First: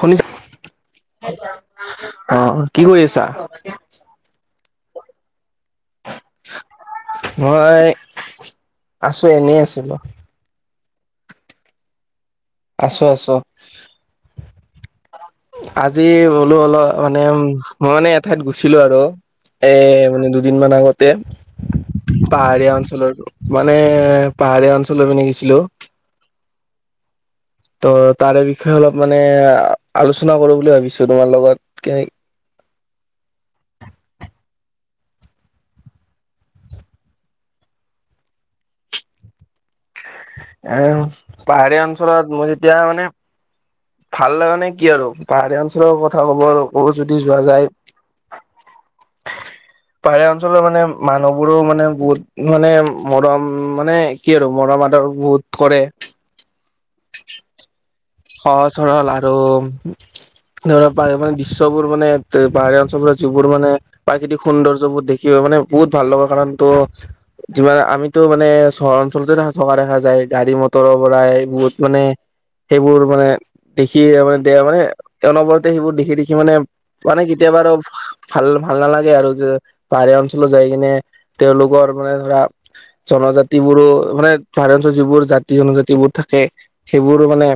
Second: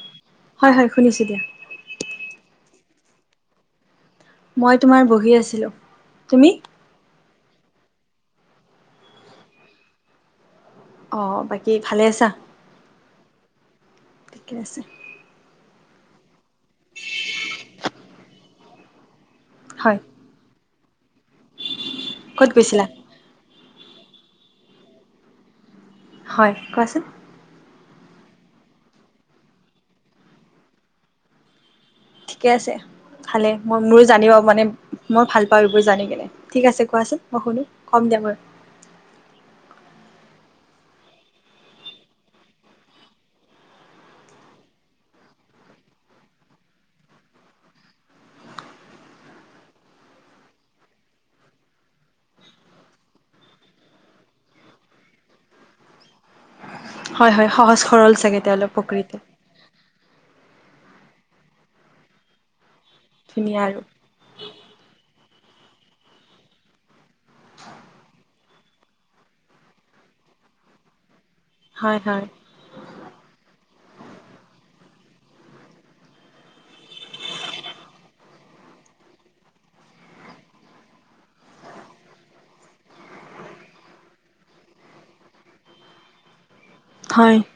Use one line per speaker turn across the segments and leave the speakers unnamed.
শুনিছ
হয় হয় শুনিছোঁ দিয়া
অ কি কৰি আছা
মই তোমাৰ বহি আছিলো তুমি
মই আছোঁ এনেই আছিলোঁ
অ বাকী ভালে আছা
আছো আছো
ঠিকে আছে
আজি ব'লো অলপ মানে উ মই মানে এঠাইত গুছিলো আৰু এ
হয়
মানে দুদিন মান আগতে
ক'ত
পাহাৰীয়া
গৈছিলা
অঞ্চলৰো মানে পাহাৰীয়া অঞ্চলৰ পি নকিছিলো
হয় কোৱাচোন
ত তাৰে বিষয়ে অলপ মানে আলোচনা কৰো বুলি ভাবিছো তোমাৰ লগত কে
ঠিকে আছে ভালে মই মোৰো জানিব পা মানে মই ভাল পাওঁ এইবোৰ জানি কেনে ঠিক আছে কোৱাচোন মই শুনো ক দোব
[inaudible] এ পাহাৰীয়া অঞ্চলত মই যেতিয়া মানে ভাল লগাানে কি আৰু পাহাৰীয়া অঞ্চলৰ কথা কব যদি যোৱা যায় [inaudible] পাহাৰীয়া অঞ্চলৰ মানে মানুহবোৰো মানে বহুত মানে মৰম মানে কি আৰু মৰম আম বহুত কৰে
হয় হয় সহজ সৰল চাগে
সহজ
তেওঁলোক
সৰল
প্ৰকৃতি
আৰু ধৰা পাহাৰ দৃশ্যবোৰ মানে পাহাৰীয়া অঞ্চলবোৰত যিবোৰ
ধুনীয়া
মানে
আৰু
প্ৰাকৃতিক সৌন্দৰ্যবোৰ দেখি কি হয় মানে বহুত ভাল লগা কাৰণ ত' যোৱা আমিতো মানে চহৰ অঞ্চলতে দো থকা দেখা যায় গাড়ী মটৰৰ পৰাই বহুত
হয়
মানে
হয়
সেইবোৰ মানে দেখি মানে দে মানে অনবৰতে সেইবোৰ দেখি দেখি মানে মানে কেতিয়াবা আৰু ভাল ভাল নালাগে আৰু যে বাইৰা অঞ্চলত যাই কিনে তেওঁলোকৰ মানে ধৰা জনজাতি বোৰো মানে [unintelligible] যিবোৰ জাতি জনজাতি বোৰ থাকে সেইবোৰো
হয়
মানে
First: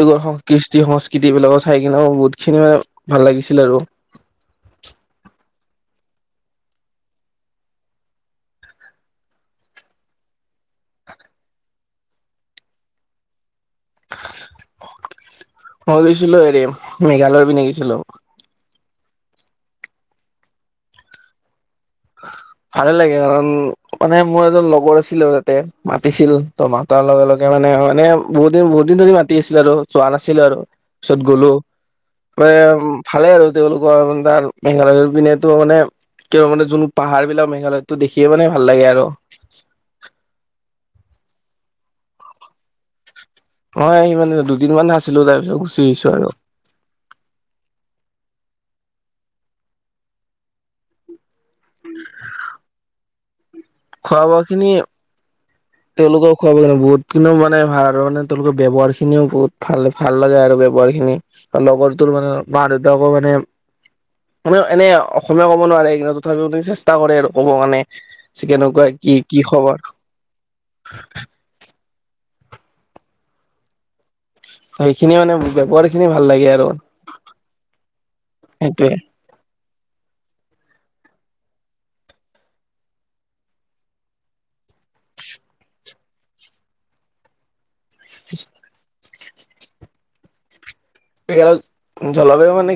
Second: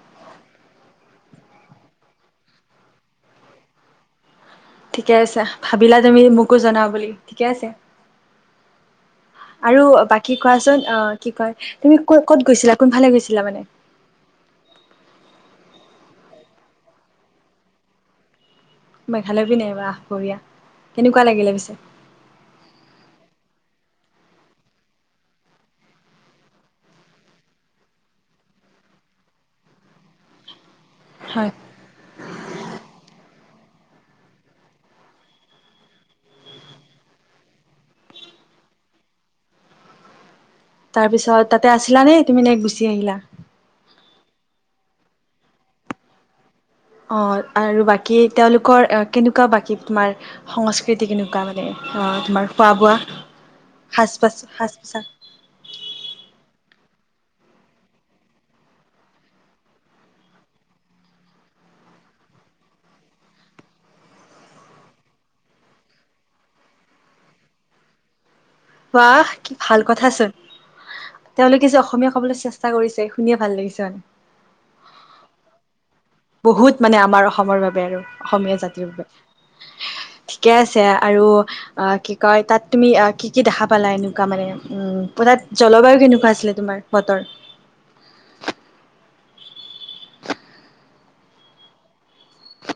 তেওঁৰ কৃষ্টি সংস্কৃতি এইবিলাকক চাই কিনেও বহুত খিনি ম ভাল লাগিছিল আৰু [unintelligible]
ঠিকে আছা ভাবিলা তুমি মোকো জনা বুলি ঠিকে আছে আৰু বাকী কোৱাচোন আহ কি কয় তুমি কত কত গৈছিলা কোনফালে গৈছিলা মানে
অ মই গৈছিলো হেৰি মেঘালয়ৰ পিনে গেছিলো
মেঘালয় পিনে বাহ বঢ়িয়া কেনেকুৱা লাগিলে পিছে
ভালে লাগে কাৰণ মানে মোৰ এজন লগৰ আছিল আৰু তাতে মাতিছিল ত মা হত ইয়া লগে লগে মানে মানে বহুত দিন বহুত দিন ধৰি মাতি আছিলে আৰু যোৱা নাছিলো আৰু তাৰ পিছত
হয়
গলো মে আ ভালে আৰু তেওঁলোকৰে তাৰ মেঘালয়ৰ পিনেতো মানে কে মানে যোন পাহাৰ বিলাক মেঘালয়টো দেখিয়ে মানে ভাল লাগে আৰু
তাৰপিছত তাতে আছিলা নে তুমি নে গুচি আহিলা
মই মানে দুদিনমানান আছিলো তাৰ পিছত গুচি আহিছো আৰু
অ আৰু বাকী তেওঁলোকৰ কেনেকুৱা বাকী তোমাৰ সংস্কৃতি কেনেকুৱা [unintelligible] তোমাৰ খোৱা বোৱা সাজ পোছাক সাজ পোছাক
তেওঁলোকে খোৱাব বহুত খিনিও মানে ভাল আৰু মানে তেওঁলোকৰ ব্যৱহাৰ খিনিও বহুত ভাল ভাল লাগে আৰু ৰ খিনি লগৰটোৰ মানে মা দেউতাকো মানে মান এনে অসমীয়া ক'ব নোৱাৰে কিন্তু তথাপিও ম চেষ্টা কৰে আৰু ক'ব কাৰণে কেনেকুৱা কি
বাহ
কি
ভাল
খবৰ?
কথাচোন তেওঁলোকে অসমীয়া ক'বলৈ চেষ্টা কৰিছে শুনিয়ে ভাল লাগিছে মানে
সেইখিনিয়ে মানে ব্যৱহাৰ খিনি ভাল লাগে আৰু
বহুত মানে আমাৰ অসমৰ বাবে আৰু অসমীয়া জাতিৰ বাবে
হ [inaudible]
ঠিকে আছে আৰু অ কি কয় তাত তুমি কি কি দেখা পালা এনেকুৱা মানে উম পুৰা তাত জলবায়ু কেনেকুৱা আছিলে তোমাৰ বতৰ
ন [unintelligible] [unintelligible] জলবায়ু মানে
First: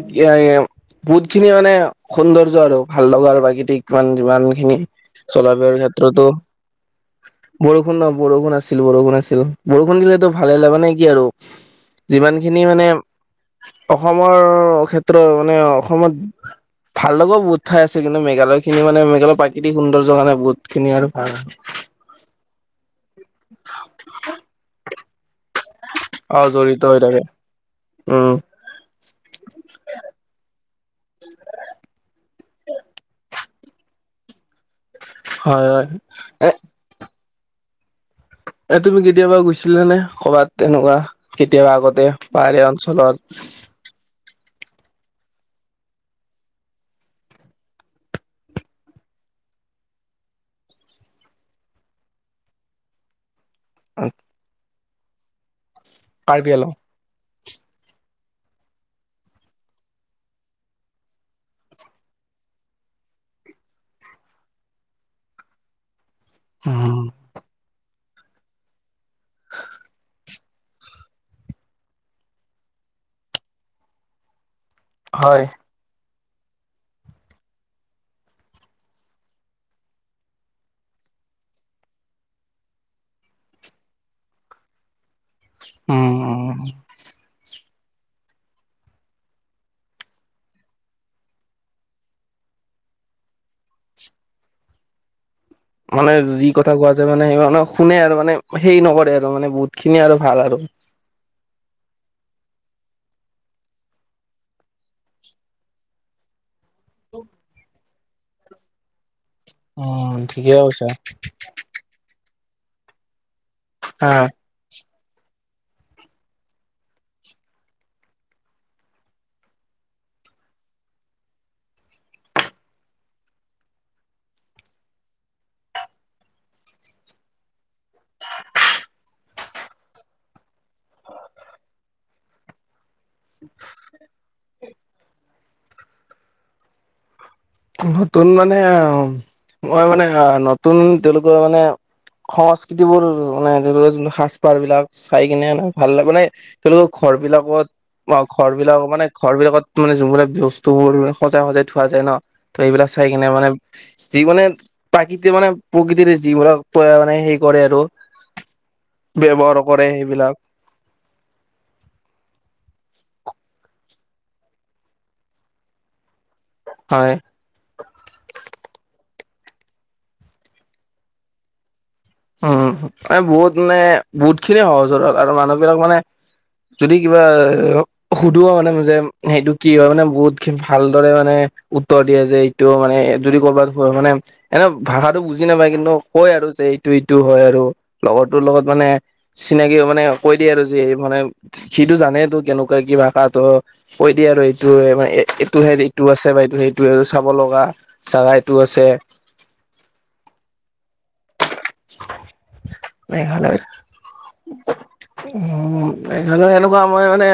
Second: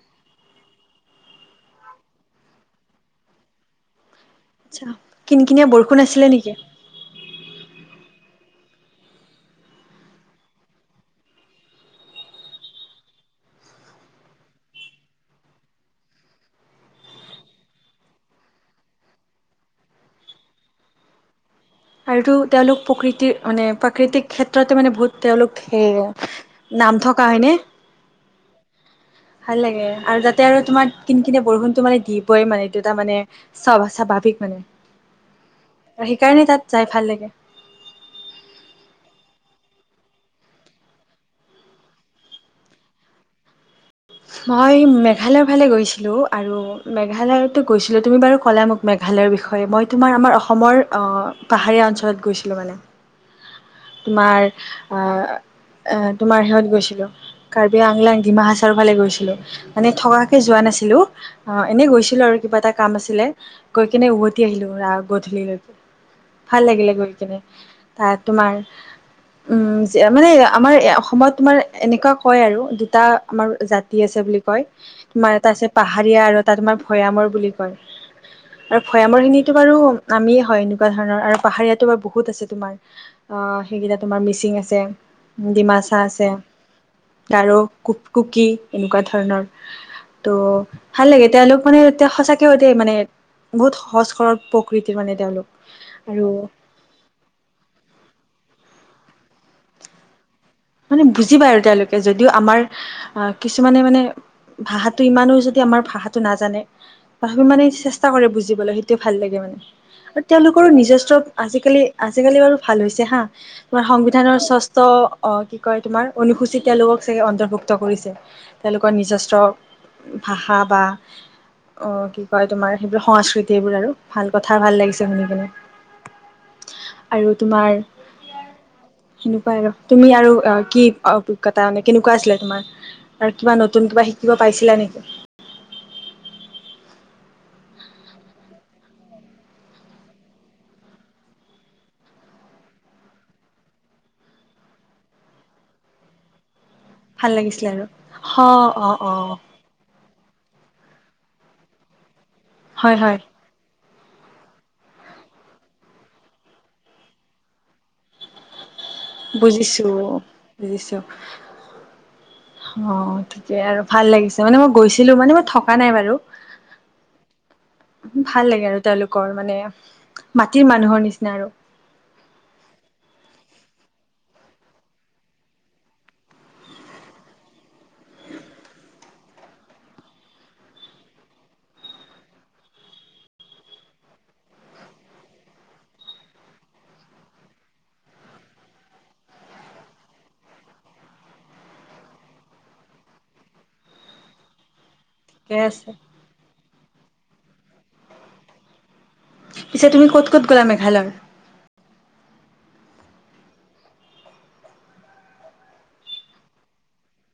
বহুত খিনি মানে সৌন্দৰ্য আৰু ভাল লগ প্ৰাকৃতিক যিমান যিমান খিনি
আচ্ছা কিনকিনীয়া
চলাবৰ
বৰষুণ
ক্ষেত্ৰতো
আছিলে নেকি?
বৰষুণ ন বৰষুণ আছিল বৰষুণ আছিল বৰষুণ দিলেতো ভালে লাগা নে কি আৰু যিমানখিনি মানে অসমৰ ক্ষেত্ৰ মানে অসমত ভাল লগাও বহুত ঠাই আছে কিন্তু মেঘালয় খিনি মানে মেঘালয়ৰ প্ৰাকৃতিক সুন্দৰ মানে বহুত খিনি আৰু ভাল
আৰুটো তেওঁলোক প্ৰকৃতিৰ মানে প্ৰাকৃতিক ক্ষেত্ৰতে মানে বহুত তেওঁলোক সেয়া
অ জড়িত হৈ
নাম
থাকে
থকা হয়নে
উম
ভাল লাগে আৰু যাতে আৰু তোমাক কিনি কিনে বৰষুণটো মানে দি দিবই মানে এইটো এটা মানে চা স্বাভাৱিক মানে
হয় হয়
সেইকাৰণে
এ
তাত যাই ভাল লাগে
এ তুমি কেতিয়াবা গৈছিলা নে কবাত তেনেকুৱা কেতিয়াবা আগতে পাহাৰিয়া অঞ্চলত [unintelligible]
মই মেঘালয়ৰ ফালে গৈছিলোঁ আৰু মেঘালয়তো গৈছিলোঁ তুমি বাৰু ক'লা মোক মেঘা মেঘালৰ বিষয়ে মই তোমাৰ আমাৰ অসমৰ অ পাহাৰীয়া অঞ্চলত গৈছিলোঁ মানে তোমাৰ আহ তোমাৰ
কাৰ্বি আলং
সিহত গৈছিলো কাৰ্বি আংলাং ডিমা হাচাৰৰ ফালে গৈছিলো মানে থকাকে যোৱা নাছিলো অ এনে গৈছিলো আৰু কিবা এটা কাম আছিলে গৈ কিনে উভতি আহিলো ৰা গধূলিলৈকে ভাল লাগিলে গৈ কেনে ত তোমাৰ উম মানে আমাৰ অসমত তোমাৰ এনেকুৱা কয় আৰু দুটা আমাৰ জাতি আছে বুলি কয়। তোমাৰ
হয়
এটা আছে পাহাৰীয়া আৰু এটা তোমাৰ ভৈয়ামৰ বুলি কয়। আৰু ভৈয়ামৰ খিনিতো বাৰু নামিয় হয় এনেকুৱা ধৰণৰ আৰু পাহাৰীয়াাতো বাৰু বহুত আছে তোমাৰ অ সেইকেইটা তোমাৰ মিচিং আছে ডিমাচা আছে গাৰ কুক কুকি এনেকুৱা ধৰণৰ ত' ভাল লাগে তেওঁলোক মানে এয়া সঁচাকেতে মানে বহুত সহজ সৰৰ প্ৰকৃতিৰ মানে তেওঁলোক
মানে
আৰু
যি কথা কোৱা যে মানে স মানে শুনে আৰু মানে হেৰি নকৰে আৰু মানে বহুত খিনি আৰু ভাল আৰু
মানে বুজ পা আৰু তেওঁলোকে যদিও আমাৰ আহ কিছুমানে মানে ভাষাটো ইমানো যদি আমাৰ ভাষাটো নাজানে তথাপি মমানে চেষ্টা কৰে বুজিবলৈ সেইটোে ভাল লাগে। মানে
অ
আৰু
ঠিকে
তেওঁলোকৰো
কৈছা
নিজস্ব আজিকালি আজিকালি বাৰু ভাল হৈছে হা। আমাৰ
আহ
সংবিধানৰ ষষ্ঠ কি কয় তোমাৰ অনুসূচীত তেওঁলোকক চাগে অন্তৰ্ভুক্ত কৰিছে তেওঁলোকৰ নিজস্ব ভাষা বা অ কি কয় তোমাৰ সেইবোৰ সংস্কৃতি এইবোৰ আৰু ভাল কথা ভাল লাগিছে শুনি কেনে আৰু তোমাৰ? হেনেকুৱা আৰু তুমি আৰু কি অভিজ্ঞতা মানে কেনেকুৱা আছিলে তোমাৰ আৰু কিবা নতুন কিবা শিকিব পাইছিলা নেকি?
নতুন মানে আহ মই মানে নতুন তেওঁলোকৰ মানে সংস্কৃতিবোৰ মানে ধৰি ল যোন সাজ পাৰ বিলাক চাই কিনে মানে ভাল লাগে মানে তেওঁলোকৰ ঘৰ
ভাল
বিলাকত
লাগিছিলে আৰু
অ ঘৰ বিলাক
অ
মানে
অ
ঘৰ বিলাকত মানে যোনবিলাক ব্যস বস্তুবোৰ সজাই সজাই থোৱা যায় ন ত এইবিলাক
হয়
চাই
হয়
কিনে মানে যি মানে প্ৰাকৃতি মানে প্ৰকৃতিৰে যিবিলাক মানে হে কৰে আৰু ব্যৱহাৰ
বুজিছো
কৰে সেইবিলাক
বুজিছো অ তাকে আৰু ভাল লাগিছে মানে মই গৈছিলো মানে মই থকা নাই বাৰু
হয়
ভাল লাগে আৰু তেওঁলোকে মানে মাটিৰ মানুহৰ নিচিনা আৰু
উম ম বহুত মানে বহুত খিনিয়ে সহজৰল আৰু মানুহবিলাক মানে যদি কিবা সুধো মানে যে সেইটো কি হয় মানে বহুত ভালদৰে মানে উত্তৰ দিয়ে যে এইটো মানে যদি ক'বাত মানে এনে ভাষাতটো বুজি নাপায় কিন্তু কয় আৰু যে- টো ইটো হয় আৰু লগৰ তো লগত মানে চিনাকি মানে কৈ দিয়ে আৰু যে এই মানে এইটো জানে তো কেনেকুৱা কি ভাষাতটো কৈ দিয় আৰু এইটো মানে এ এইটো সে এইটো আছে বাইদউ সেইটো চাব লগা জোগা এইটো আছে।
পিছে তুমি ক'ত ক'ত গ'লা মেঘালয়?
মেঘালয়ৰ উ মেঘালয় এনেকুৱা মই মানে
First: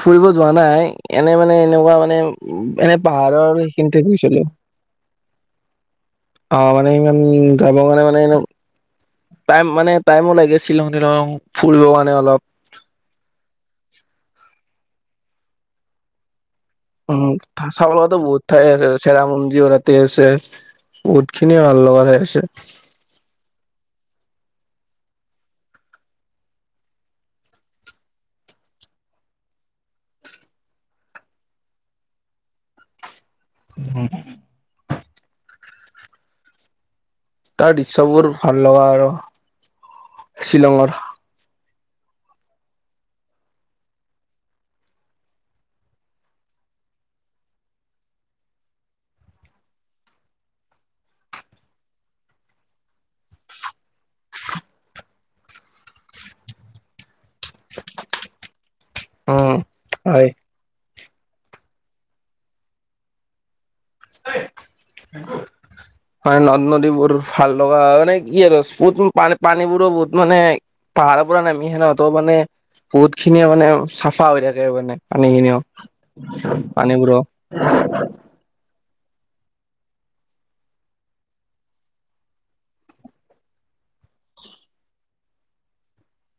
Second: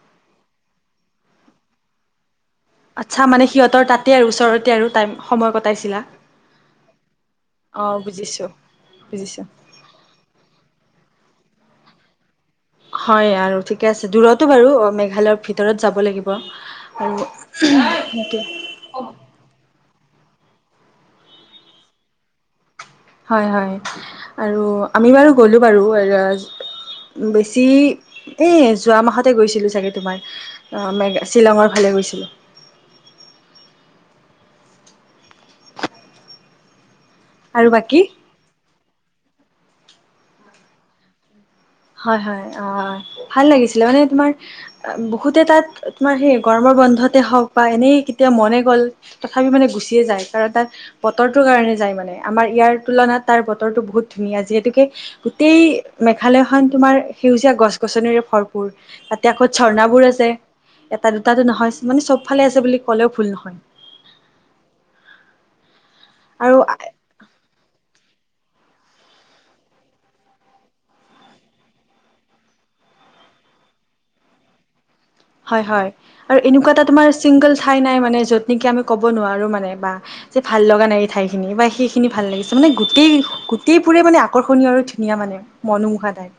ফুৰিব যোৱা নাই এনে মানে এনেকুৱা মানে এনে
আচ্ছা মানে
পাহাৰৰ
সিহঁতৰ
সেইখিনিতে
তাতে আৰু
গৈছিলো
ওচৰতে আৰু সময় কটাইছিলা।
অ মানে ইমান যাব
অ
কাৰণে মানোই
বুজিছো বুজিছো
মানে টাইম লাগে শ্বিলঙ ফুৰিব মানে অলপ
হয় আৰু ঠিকে আছে দূৰতো বাৰু মেঘালয়ৰ ভিতৰত যাব লাগিব। আৰু
উম চাব লগা
সেইটোৱে
বহুত থাই চেৰপুঙি আছে বহুত খিনিয়ে ভাল লগা থাই আছে।
হয় হয় আৰু আমি বাৰু গ'লো বাৰু এ বেছি এ যোৱা মাহতে গৈছিলো চাগে তোমাৰ অ মেগা শ্বিলঙৰ ফালে। গৈছিলোঁ।
হ
আৰু
তাৰ
বাকী
দৃশ্যবোৰ ভাল লগা আৰু শ্বিলঙৰ
হয় হয় অ ভাল লাগিছিলে মানে তোমাৰ বহুতে তাত তোমাৰ সেই গৰমৰ বন্ধতে হওঁক বা এনেই কেতিয়া মনে গ'ল তথাপি মানে গুচিয়ে যায় কাৰণ তাত বতৰটোৰ কাৰণে মানে আমাৰ ইয়াৰ তুলনাত তাৰ বতৰটো বহুত ধুনীয়া যিহেতুকে গোটেই মেঘালয় খন তোমাৰ সেউজীয়া গছ গছনিৰে ভৰপূৰ তাতে আকৌ
উম
ঝৰ্ণাবোৰ
হয়
আছে এটা দুটাটো নহয় মানে চব ফালে আছে বুলি ক'লেও ভুল নহয়
[unintelligible] হয়
আৰু
নদ নদীবোৰ ভাল লগা মানে কি আৰু বহুত পানীবোৰো বহুত মানে পাহাৰৰ পৰা নামি আহে ন তো মানে বহুত খিনিয়ে মানে চাফা হৈ থাকে মানে পানীখিনি
হয় হয় আৰু এনেকুৱা এটা তোমাৰ
পানীবোৰো।
চিংগল ঠাই নাই মানে য'ত নেকি আমি ক'ব ক'ব নোৱাৰো মানে ভাল লগা নাই সেই থাই খিনি বা সেই খিনি গোটেই বোৰে মানে আকৰ্ষণীয় আৰু ধুনীয়া মানে মনোমোহা টাইপ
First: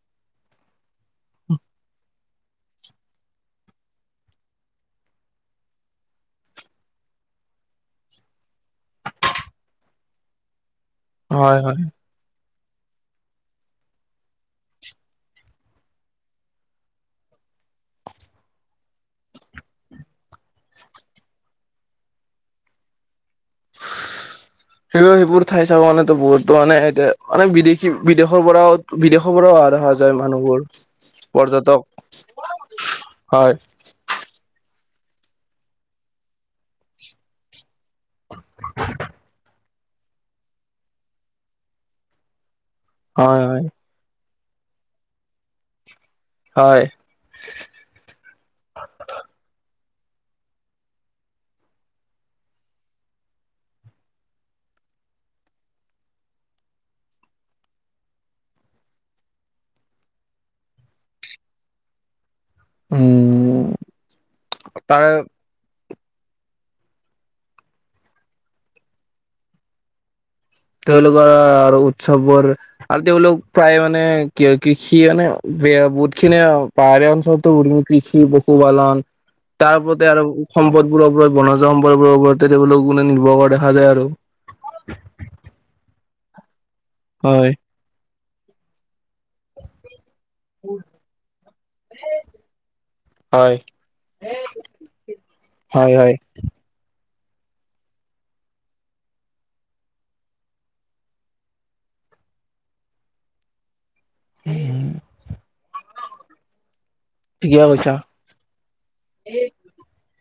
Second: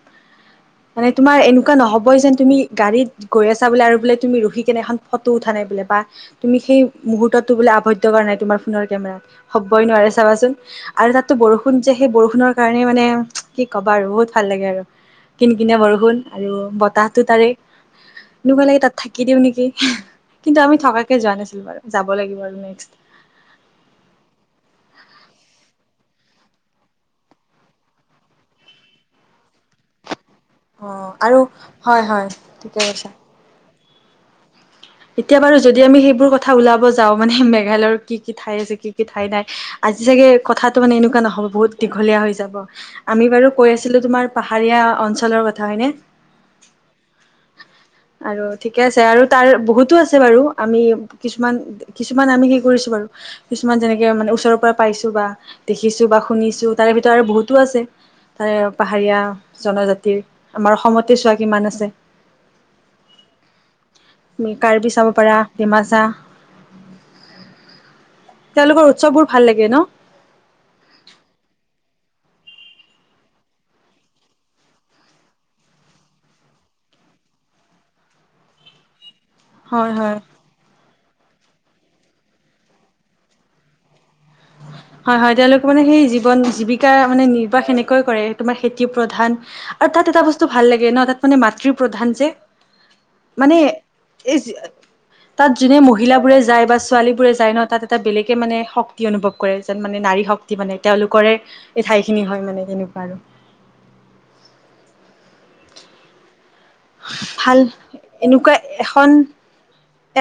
মানে তোমাৰ এনেকুৱা নহব যেন তুমি গাড়ীত গৈ আছা বোলে আৰু বোলে তুমি ৰখি কেনে এখন ফটো উঠা নাই বোলে বা তুমি সেই মুহুৰ্ততো বো আবদ্ধ কৰা নাই তোমাৰ কেমেৰাত হ'বই নোৱাৰে চাবাচোন আৰু তাতো
হয়
বৰষুণ
হয়
যে সেই বৰষুণৰ কাৰণে মানে কি ক'বা আৰু বহুত ভাল লাগে আৰু কিন কিনিয়া বৰষুণ আৰু বতাহটো তাৰে এনেকুৱা লাগে তাত থাকি দিওঁ নেকি কিন্তু আমি থকাকে যোৱা নাছিলো বাৰু যাব লাগিব আৰু নেক্স
[unintelligible] সেইবোৰ সেইবোৰ ঠাই চাব মানে বহুতো মানে এতিয়া মানে বিদেশী বিদেশৰ পৰাও বিদেশৰ পৰাও আৰু দেখা যায় মানুহবোৰ
অ আৰু হয় হয়
পৰ্যটক
ঠিকে কৈছা
হয়
এতিয়া বাৰু যদি আমি সেইবোৰ কথা ওলাব যাওঁ মানে মেঘালয়ৰ কি কি ঠাই আছে কি কি ঠাই নাই আজি চাগে কথাটো মানে এনেকুৱা নহ'ব বহুত দীঘলীয়া হৈ যাব আমি
হয়
বাৰু
হয়
কৈ আছিলো তোমাৰ পাহাৰীয়া অঞ্চলৰ কথা হয়নে?
হয়।
আৰু ঠিকে আছে আৰু তাৰ বহুতো আছে বাৰু আমি কিছুমান কিছুমান আমি সেই কৰিছো বাৰু কিছুমান যেনেকে মানে ওচৰৰ পাইছো বা দেখিছো বা শুনিছো তাৰে ভিতৰত আৰু বহুতো আছে। তাৰে পাহাৰীয়া জনজাতিৰ আমাৰ অসমতে চোৱা কিমান আছে।
উম
কাৰ্বি
তাৰে
চাব পাৰা ডিমাছা। তেওঁলোকৰ উৎসৱবোৰ ভাল লাগে ন।
তেওঁলোকৰ আৰু উৎসৱবোৰ আৰু তেওঁলোক প্ৰায় মানে কি কৃষি মানে বেয়া বহুত খিনি পায়। অঞ্চলোটো কৃষি পশুপালন তাৰ
হয়
ওপতে
হয়
আৰু সম্পদবোৰ ওপৰত বনজ সম্পদ বোৰ ওপৰতে তেওঁলক মানে নিৰ্ভৰ কৰা দেখা যায় আৰু।
হয় হয় তেওঁলোকে মানে সেই জীৱন জীৱিকা মানে
হয়
নিৰ্বাহ সেনেকৈ কৰে তোমাৰ খেতি প্ৰধান আৰু তাত- তাত এটা বস্তু ভাল লাগে ন তাত মানে মাতৃৰ প্ৰধান যে।
হয়
মানে এই তাত যোনে
হয় হয়
মহিলা বোৰে যায় বা ছোৱালী। ফুৰে যায় ন তাত এটা বেলেগে মানে শক্ত। অনুভৱ কৰে যেন মানে নাৰী শক্তি মানে তেওঁলোকৰে এই ঠাইখিনি হয় মানে হেনেকুৱা আৰু।
উম।
ভাল
কৈছা
এনেকুৱা এখন।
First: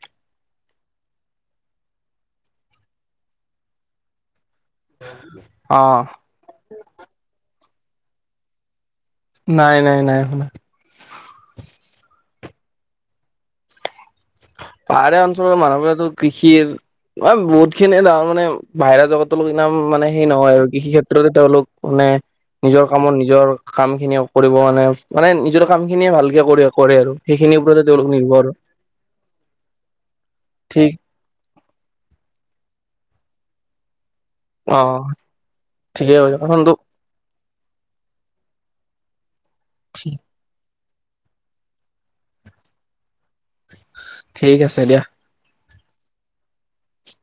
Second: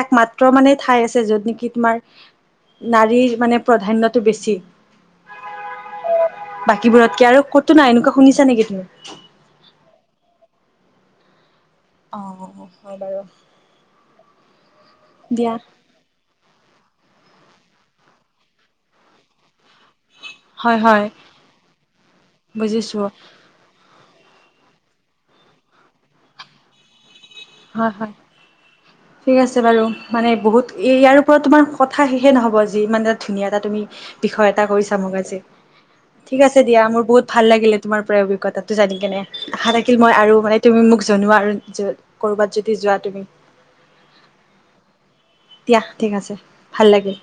একমাত্ৰ মানে ঠাই আছে যত নেকি তোমাৰ নাৰীৰ মানে প্ৰাধান্যটো বেছি।
অ'।
বাকীবোৰতকে আৰু কতো নাই এনেকুৱা শুনিছা নেকি তুমি।
নাই নাই নাই শুনা
অ অ হয় বাৰু
পাহাৰীয়া অঞ্চলৰ
দিয়া
মানুহবোৰেটো কৃষি কৃষিৰ বহুত খিনি ধৰা মানে বাহিৰা জগতৰ লগত। মানে সেই নহয় আৰু
হয়
কৃষি
হয়
ক্ষেত্ৰতে তেওঁলোক মানে নিজৰ
বুজিছো
কামত নিজৰ কাম- খিনিয় কৰিব মানে মানে নিজৰ কাম খিনিয়ে ভালকে কৰে কৰে আৰু। সেইখিনিৰ ওপৰতে
হয়
তেওঁলোক
হয়
নিৰ্ভৰ।
ঠিক আছে বাৰু মানে বহুত
ঠিক
ইয়াৰ ওপৰত তোমাৰ কথা শেষে নহ'ব যি ই মানে এটা ধুনীয়া এটা তুমি। বিষয় এটা কৈছা
অ'
মোক আজি
ঠিকেই কৈছা।
ঠিক আছে দিয়া মোৰ বহুত ভাল লাগিলে। তোমাৰ পৰা অভিজ্ঞতাটো জানি কেনে আশা থাকিল মই আৰু মানে তুমি মোক জনোৱা আৰু- ক'ৰবাত যদি যোৱা তুমি।
ঠিক আছে দিয়া।
দিয়া ঠিক আছে ভাল লাগিল।